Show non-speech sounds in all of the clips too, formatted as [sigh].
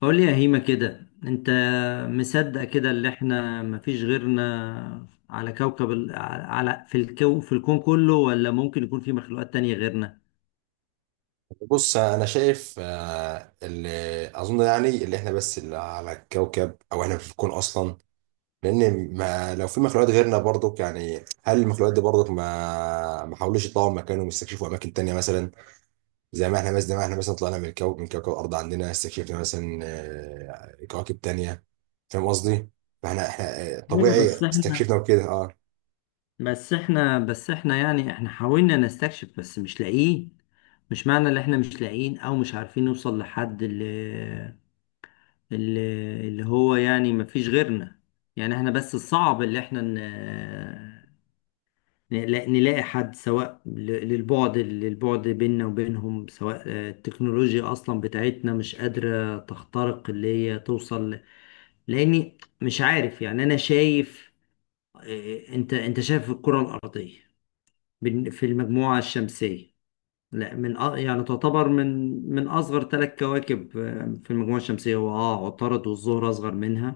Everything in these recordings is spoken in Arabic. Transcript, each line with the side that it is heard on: left: قول لي يا هيما كده، انت مصدق كده اللي احنا مفيش غيرنا على كوكب ال... على على- في الكو... في الكون كله، ولا ممكن يكون في مخلوقات تانية غيرنا؟
right: بص انا شايف اللي اظن يعني اللي احنا بس اللي على الكوكب او احنا في الكون اصلا. لان ما لو في مخلوقات غيرنا برضك، يعني هل المخلوقات دي برضك ما حاولوش يطلعوا مكانهم يستكشفوا اماكن تانية مثلا؟ زي ما احنا مثلا طلعنا من الكوكب، من كوكب الارض، عندنا استكشفنا مثلا كواكب تانية. فاهم قصدي؟ احنا
left: ايوه، بس
right: طبيعي
left: احنا
right: استكشفنا وكده. اه.
left: بس احنا بس احنا يعني احنا حاولنا نستكشف بس مش لاقيين. مش معنى ان احنا مش لاقيين او مش عارفين نوصل لحد اللي, اللي هو، يعني مفيش غيرنا. يعني احنا بس الصعب اللي احنا نلاقي حد، سواء للبعد بيننا وبينهم، سواء التكنولوجيا أصلا بتاعتنا مش قادرة تخترق اللي هي توصل لأني مش عارف. يعني أنا شايف، أنت شايف الكرة الأرضية في المجموعة الشمسية، لا يعني تعتبر من أصغر ثلاث كواكب في المجموعة الشمسية، هو عطارد والزهرة أصغر منها،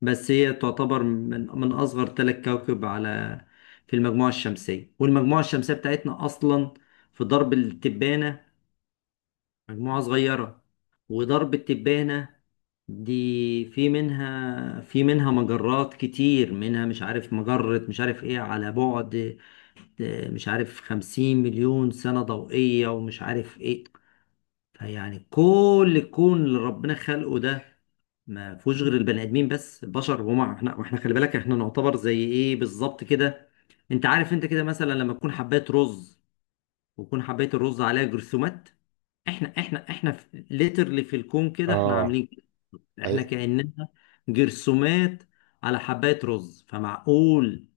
left: بس هي تعتبر من أصغر ثلاث كواكب في المجموعة الشمسية. والمجموعة الشمسية بتاعتنا أصلا في درب التبانة مجموعة صغيرة، وضرب التبانة دي في منها مجرات كتير، منها مش عارف مجرة مش عارف ايه، على بعد مش عارف 50 مليون سنة ضوئية ومش عارف ايه. فيعني كل الكون اللي ربنا خلقه ده ما فيهوش غير البني ادمين بس، بشر. وما احنا واحنا خلي بالك احنا نعتبر زي ايه بالظبط كده؟ انت عارف انت كده مثلا لما تكون حبايه رز، وتكون حبايه الرز عليها جرثومات، احنا ليترلي في literally في الكون كده احنا عاملين، احنا
right: اه.
left: كأننا جرثومات على حبات رز. فمعقول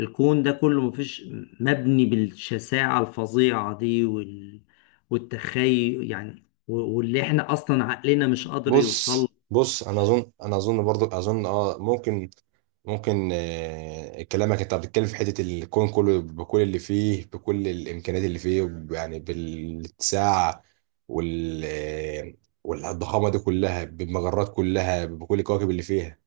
left: الكون ده كله مفيش، مبني بالشساعة الفظيعة دي والتخيل، يعني واللي احنا اصلا عقلنا مش قادر يوصل.
right: بص انا اظن برضو اظن اه، ممكن. كلامك انت بتتكلم في حته الكون كله، بكل اللي فيه، بكل الامكانيات اللي فيه، يعني بالاتساع وال آه، والضخامه دي كلها، بالمجرات كلها، بكل الكواكب اللي فيها.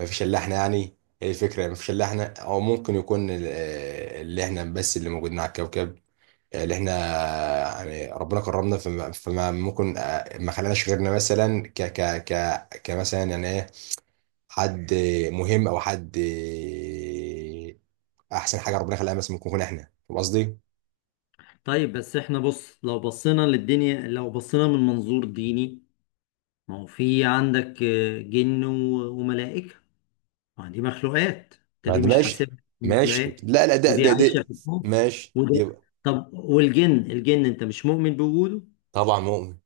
right: مفيش الا احنا، يعني هي الفكره مفيش الا احنا، او ممكن يكون اللي احنا بس اللي موجودين على الكوكب. اللي احنا يعني ربنا كرمنا فما ممكن ما خلاناش غيرنا مثلا ك ك ك كمثلا يعني ايه، حد مهم، او حد احسن حاجه ربنا خلاها مثلا ممكن نكون احنا. فاهم قصدي؟
left: طيب بس احنا بص، لو بصينا للدنيا، لو بصينا من منظور ديني، ما هو في عندك جن وملائكة، ما دي مخلوقات، انت
right: ما
left: ليه
right: ده
left: مش
right: ماشي.
left: حاسبها
right: ماشي،
left: مخلوقات؟
right: لا لا، ده
left: ودي
right: ده
left: عايشه
right: ده
left: في الكون،
right: ماشي دي
left: وده.
right: بقى.
left: طب والجن انت مش مؤمن بوجوده؟
right: طبعا مؤمن.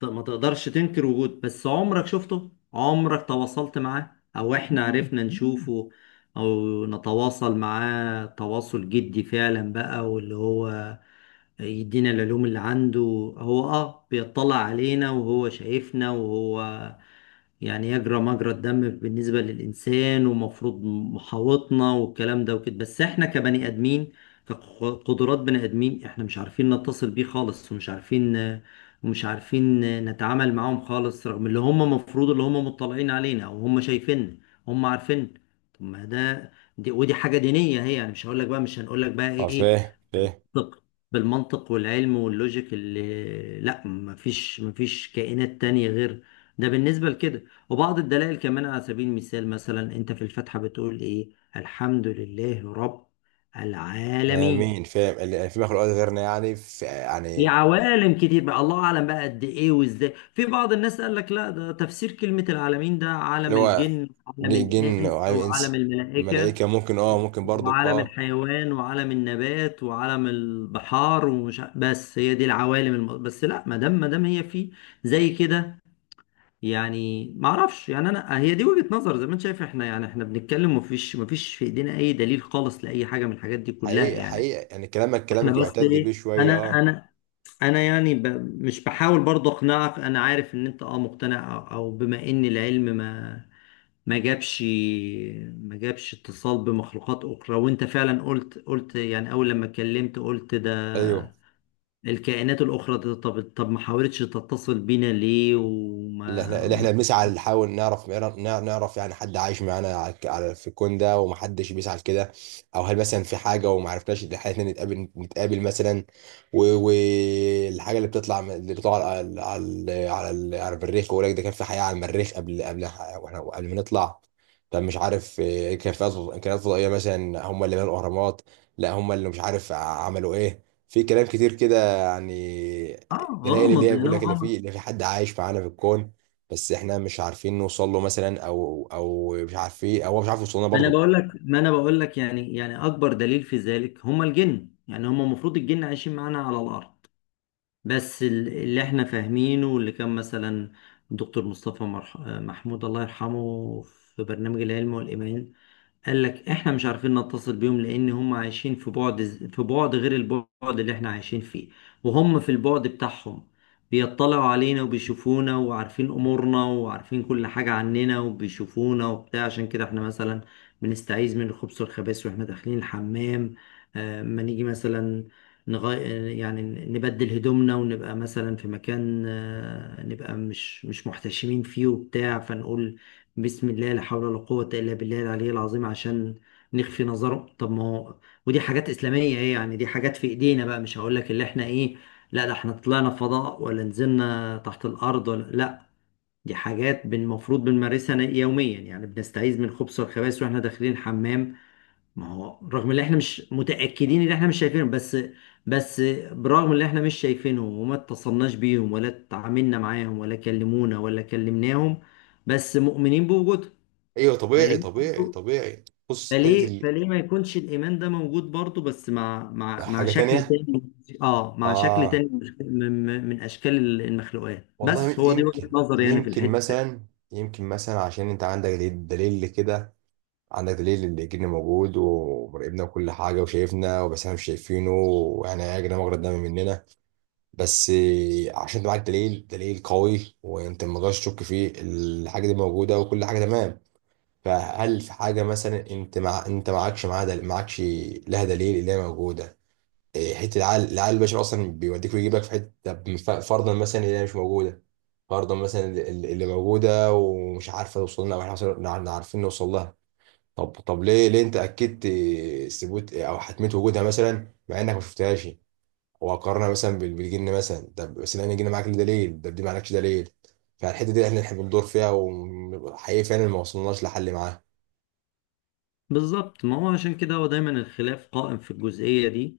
left: طب ما تقدرش تنكر وجوده، بس عمرك شفته؟ عمرك تواصلت معاه؟ او احنا عرفنا نشوفه او نتواصل معاه تواصل جدي فعلا بقى، واللي هو يدينا العلوم اللي عنده؟ هو بيطلع علينا، وهو شايفنا، وهو يعني يجرى مجرى الدم بالنسبة للإنسان، ومفروض محاوطنا والكلام ده وكده. بس إحنا كبني آدمين، كقدرات بني آدمين، إحنا مش عارفين نتصل بيه خالص، ومش عارفين نتعامل معاهم خالص، رغم اللي هم مفروض اللي هم مطلعين علينا، أو هم شايفيننا، هم عارفين. طب ما ده، ودي حاجة دينية هي، يعني مش هقول لك بقى، مش هنقول لك بقى
right: اه،
left: إيه،
right: فاهم.
left: بالمنطق بالمنطق والعلم واللوجيك، اللي لا، مفيش كائنات تانية غير. ده بالنسبة لكده. وبعض الدلائل كمان، على سبيل المثال، مثلا انت في الفاتحة بتقول ايه؟ الحمد لله رب
right: ده
left: العالمين،
right: مين فاهم اللي في مخلوقات غيرنا؟ يعني في،
left: في
right: يعني
left: عوالم كتير بقى، الله اعلم بقى قد ايه وازاي. في بعض الناس قال لك لا، ده تفسير كلمة العالمين ده
right: اللي
left: عالم
right: هو
left: الجن وعالم
right: جن
left: الانس
right: وعالم
left: وعالم
right: انس
left: الملائكة
right: ملائكه ممكن، اه ممكن برضك
left: وعالم
right: اه.
left: الحيوان وعالم النبات وعالم البحار، بس هي دي العوالم بس لا، ما دام هي في زي كده، يعني ما اعرفش. يعني انا هي دي وجهة نظر، زي ما انت شايف احنا يعني احنا بنتكلم، ومفيش في ايدينا اي دليل خالص لاي حاجة من الحاجات دي كلها،
right: حقيقة
left: يعني.
right: حقيقة يعني كلامك
left: احنا
right: كلامك
left: بس
right: يعتد بيه
left: ايه،
right: شوية
left: انا
right: اه.
left: انا انا يعني مش بحاول برضه اقنعك، انا عارف ان انت مقتنع، او بما ان العلم ما جابش اتصال بمخلوقات أخرى. وأنت فعلا قلت يعني أول لما اتكلمت قلت
right: ايوه.
left: ده الكائنات الأخرى ده، طب ما حاولتش تتصل بينا ليه، وما
right: اللي احنا بنسعى نحاول نعرف، يعني حد عايش معانا في الكون ده، ومحدش بيسعى لكده. او هل مثلا في حاجه وما عرفناش ان احنا نتقابل مثلا؟ والحاجه اللي اللي بتطلع على المريخ، ويقول لك ده كان في حياه على المريخ قبل، قبل واحنا قبل ما نطلع. طب مش عارف كان في كائنات فضائيه مثلا هم اللي بنوا الاهرامات؟ لا، هم اللي مش عارف عملوا ايه. في كلام كتير كده يعني، دلائل اللي
left: غامض
right: هي
left: أنا
right: بيقول لك
left: [laughs]
right: اللي
left: غامض.
right: في، حد عايش معانا في الكون، بس احنا مش عارفين نوصل له مثلا، او او مش عارفين، او هو مش عارف يوصل لنا
left: ما أنا
right: برضو.
left: بقول لك ما أنا بقول لك يعني، أكبر دليل في ذلك هم الجن. يعني هم المفروض الجن عايشين معانا على الأرض، بس اللي احنا فاهمينه، واللي كان مثلا دكتور مصطفى محمود الله يرحمه في برنامج العلم والإيمان، قال لك احنا مش عارفين نتصل بيهم لان هم عايشين في بعد، في بعد غير البعد اللي احنا عايشين فيه، وهم في البعد بتاعهم بيطلعوا علينا وبيشوفونا وعارفين امورنا وعارفين كل حاجة عننا وبيشوفونا وبتاع. عشان كده احنا مثلا بنستعيذ من الخبث والخبائث واحنا داخلين الحمام، ما نيجي مثلا نغي... يعني نبدل هدومنا ونبقى مثلا في مكان نبقى مش محتشمين فيه وبتاع، فنقول بسم الله لا حول ولا قوة إلا بالله العلي العظيم عشان نخفي نظرهم. طب ما هو، ودي حاجات إسلامية، إيه يعني، دي حاجات في إيدينا بقى، مش هقول لك اللي إحنا إيه، لا ده إحنا طلعنا فضاء، ولا نزلنا تحت الأرض، ولا لا، دي حاجات المفروض بنمارسها يوميا، يعني بنستعيذ من الخبث والخبائث وإحنا داخلين الحمام. ما هو رغم إن إحنا مش متأكدين، إن إحنا مش شايفينهم بس، بس برغم إن إحنا مش شايفينهم وما اتصلناش بيهم ولا اتعاملنا معاهم ولا كلمونا ولا كلمناهم، بس مؤمنين بوجودهم.
right: ايوه طبيعي،
left: فليه
right: طبيعي،
left: برضه،
right: طبيعي. بص حته
left: فليه
right: ال...
left: فليه ما يكونش الإيمان ده موجود برضه، بس مع مع
right: حاجه
left: شكل
right: تانية.
left: تاني، اه مع شكل
right: اه.
left: تاني، من أشكال المخلوقات؟
right: والله
left: بس هو دي
right: يمكن،
left: وجهة نظر، يعني في
right: يمكن
left: الحتة دي.
right: مثلا، يمكن مثلا عشان انت عندك دليل، دليل كده. عندك دليل اللي جن موجود ومراقبنا وكل حاجه وشايفنا، بس احنا مش شايفينه واحنا يا جدعان مجرد دم مننا، بس عشان انت معاك دليل، دليل قوي، وانت ما تقدرش تشك فيه، الحاجه دي موجوده وكل حاجه تمام. فهل في حاجة مثلا انت مع انت معكش معاها دل... معكش لها دليل اللي هي موجودة؟ إيه، حتة العقل، العقل البشري اصلا بيوديك ويجيبك في حتة. طب فرضا مثلا اللي هي مش موجودة، فرضا مثلا اللي موجودة ومش عارفة توصل لنا، او احنا عارفين نوصل لها، طب ليه انت اكدت ثبوت او حتمية وجودها مثلا مع انك ما شفتهاش؟ وقارنها مثلا بالجن مثلا. طب بس لان الجن معاك ليه دليل، طب دي معكش دليل. فالحتة دي احنا، احنا بندور فيها وحقيقي فعلا ما وصلناش لحل معاها.
left: بالظبط، ما هو عشان كده هو دايما الخلاف قائم في الجزئية دي،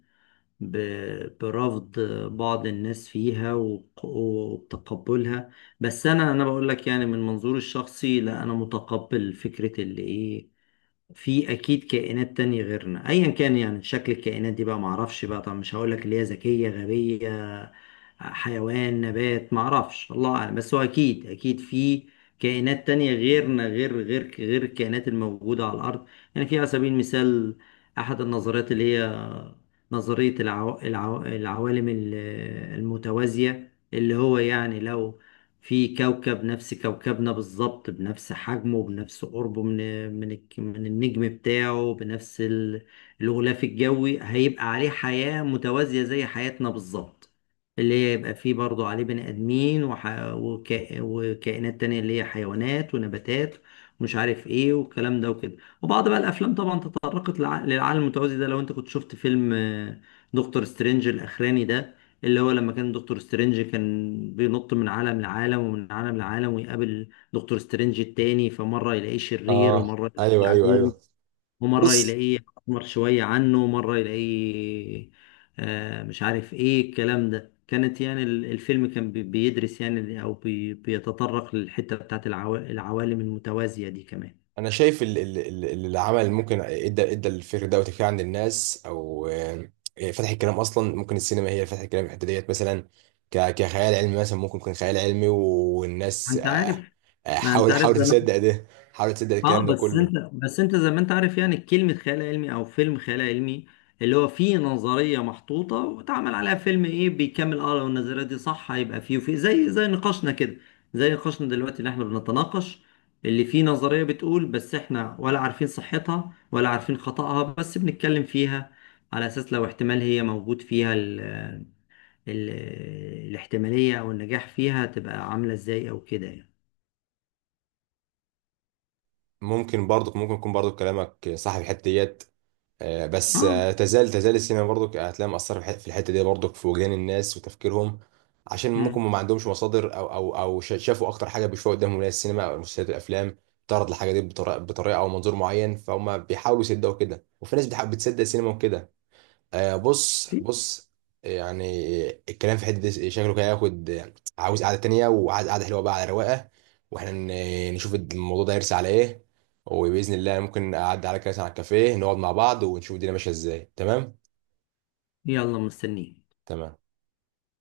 left: برفض بعض الناس فيها، وتقبلها. بس انا بقول لك، يعني من منظوري الشخصي، لا، انا متقبل فكرة اللي ايه، في اكيد كائنات تانية غيرنا، ايا كان يعني شكل الكائنات دي بقى، معرفش بقى، طب مش هقول لك اللي هي ذكية غبية حيوان نبات، معرفش الله اعلم، بس هو اكيد اكيد في كائنات تانية غيرنا، غير غير الكائنات الموجودة على الارض. يعني في على سبيل المثال احد النظريات اللي هي نظرية العوالم المتوازية، اللي هو يعني لو في كوكب نفس كوكبنا بالظبط، بنفس حجمه، بنفس قربه من من النجم بتاعه، بنفس الغلاف الجوي، هيبقى عليه حياة متوازية زي حياتنا بالظبط، اللي هي يبقى فيه برضه عليه بني آدمين وكائنات تانية اللي هي حيوانات ونباتات ومش عارف ايه والكلام ده وكده. وبعض بقى الافلام طبعا تطرقت للعالم المتوازي ده، لو انت كنت شفت فيلم دكتور سترينج الاخراني ده، اللي هو لما كان دكتور سترينج كان بينط من عالم لعالم ومن عالم لعالم ويقابل دكتور سترينج التاني، فمرة يلاقيه شرير،
right: اه
left: ومرة
right: ايوه،
left: يلاقيه
right: ايوه،
left: عجوز،
right: ايوه.
left: ومرة
right: بص
left: يلاقيه أحمر شوية عنه، ومرة يلاقيه مش عارف إيه الكلام ده. كانت يعني الفيلم كان بيدرس يعني، أو بيتطرق للحتة بتاعت العوالم المتوازية دي كمان.
right: انا شايف العمل اللي ممكن ادى الفكر ده وتفكير عند الناس، او فتح الكلام اصلا، ممكن السينما هي اللي فتحت الكلام في الحته ديت مثلا، كخيال علمي مثلا، ممكن يكون خيال علمي
left: ما
right: والناس
left: أنت عارف ما أنت عارف
right: حاول تصدق ده، حاول تصدق
left: اه،
right: الكلام ده
left: بس
right: كله.
left: انت زي ما انت عارف يعني كلمة خيال علمي او فيلم خيال علمي، اللي هو فيه نظرية محطوطة واتعمل عليها فيلم، ايه بيكمل، لو النظرية دي صح هيبقى فيه وفيه، زي نقاشنا كده، زي نقاشنا دلوقتي اللي احنا بنتناقش، اللي فيه نظرية بتقول، بس احنا ولا عارفين صحتها ولا عارفين خطأها، بس بنتكلم فيها على اساس لو احتمال هي موجود فيها ال الاحتمالية او النجاح فيها تبقى عاملة ازاي او كده يعني.
right: ممكن برضك، ممكن يكون برضك كلامك صح في الحته ديت بس
left: اه.
right: تزال السينما برضك هتلاقيها مأثرة في الحتة دي برضك في وجدان الناس وتفكيرهم، عشان ممكن
left: مم.
right: ما عندهمش مصادر، أو شافوا أكتر حاجة بيشوفوها قدامهم اللي هي السينما أو المسلسلات الأفلام تعرض الحاجة دي بطريقة أو منظور معين، فهم بيحاولوا يصدقوا كده، وفي ناس بتصدق السينما وكده. آه، بص
left: في،
right: بص يعني الكلام في حته دي شكله كده ياخد، عاوز قعده تانية وعايز قعده حلوه بقى على رواقه، واحنا نشوف الموضوع ده يرسى على ايه. وباذن الله ممكن اعدي على كاس، على الكافيه، نقعد مع بعض ونشوف الدنيا ماشيه ازاي. تمام.
left: يلا مستنيين.
right: تمام.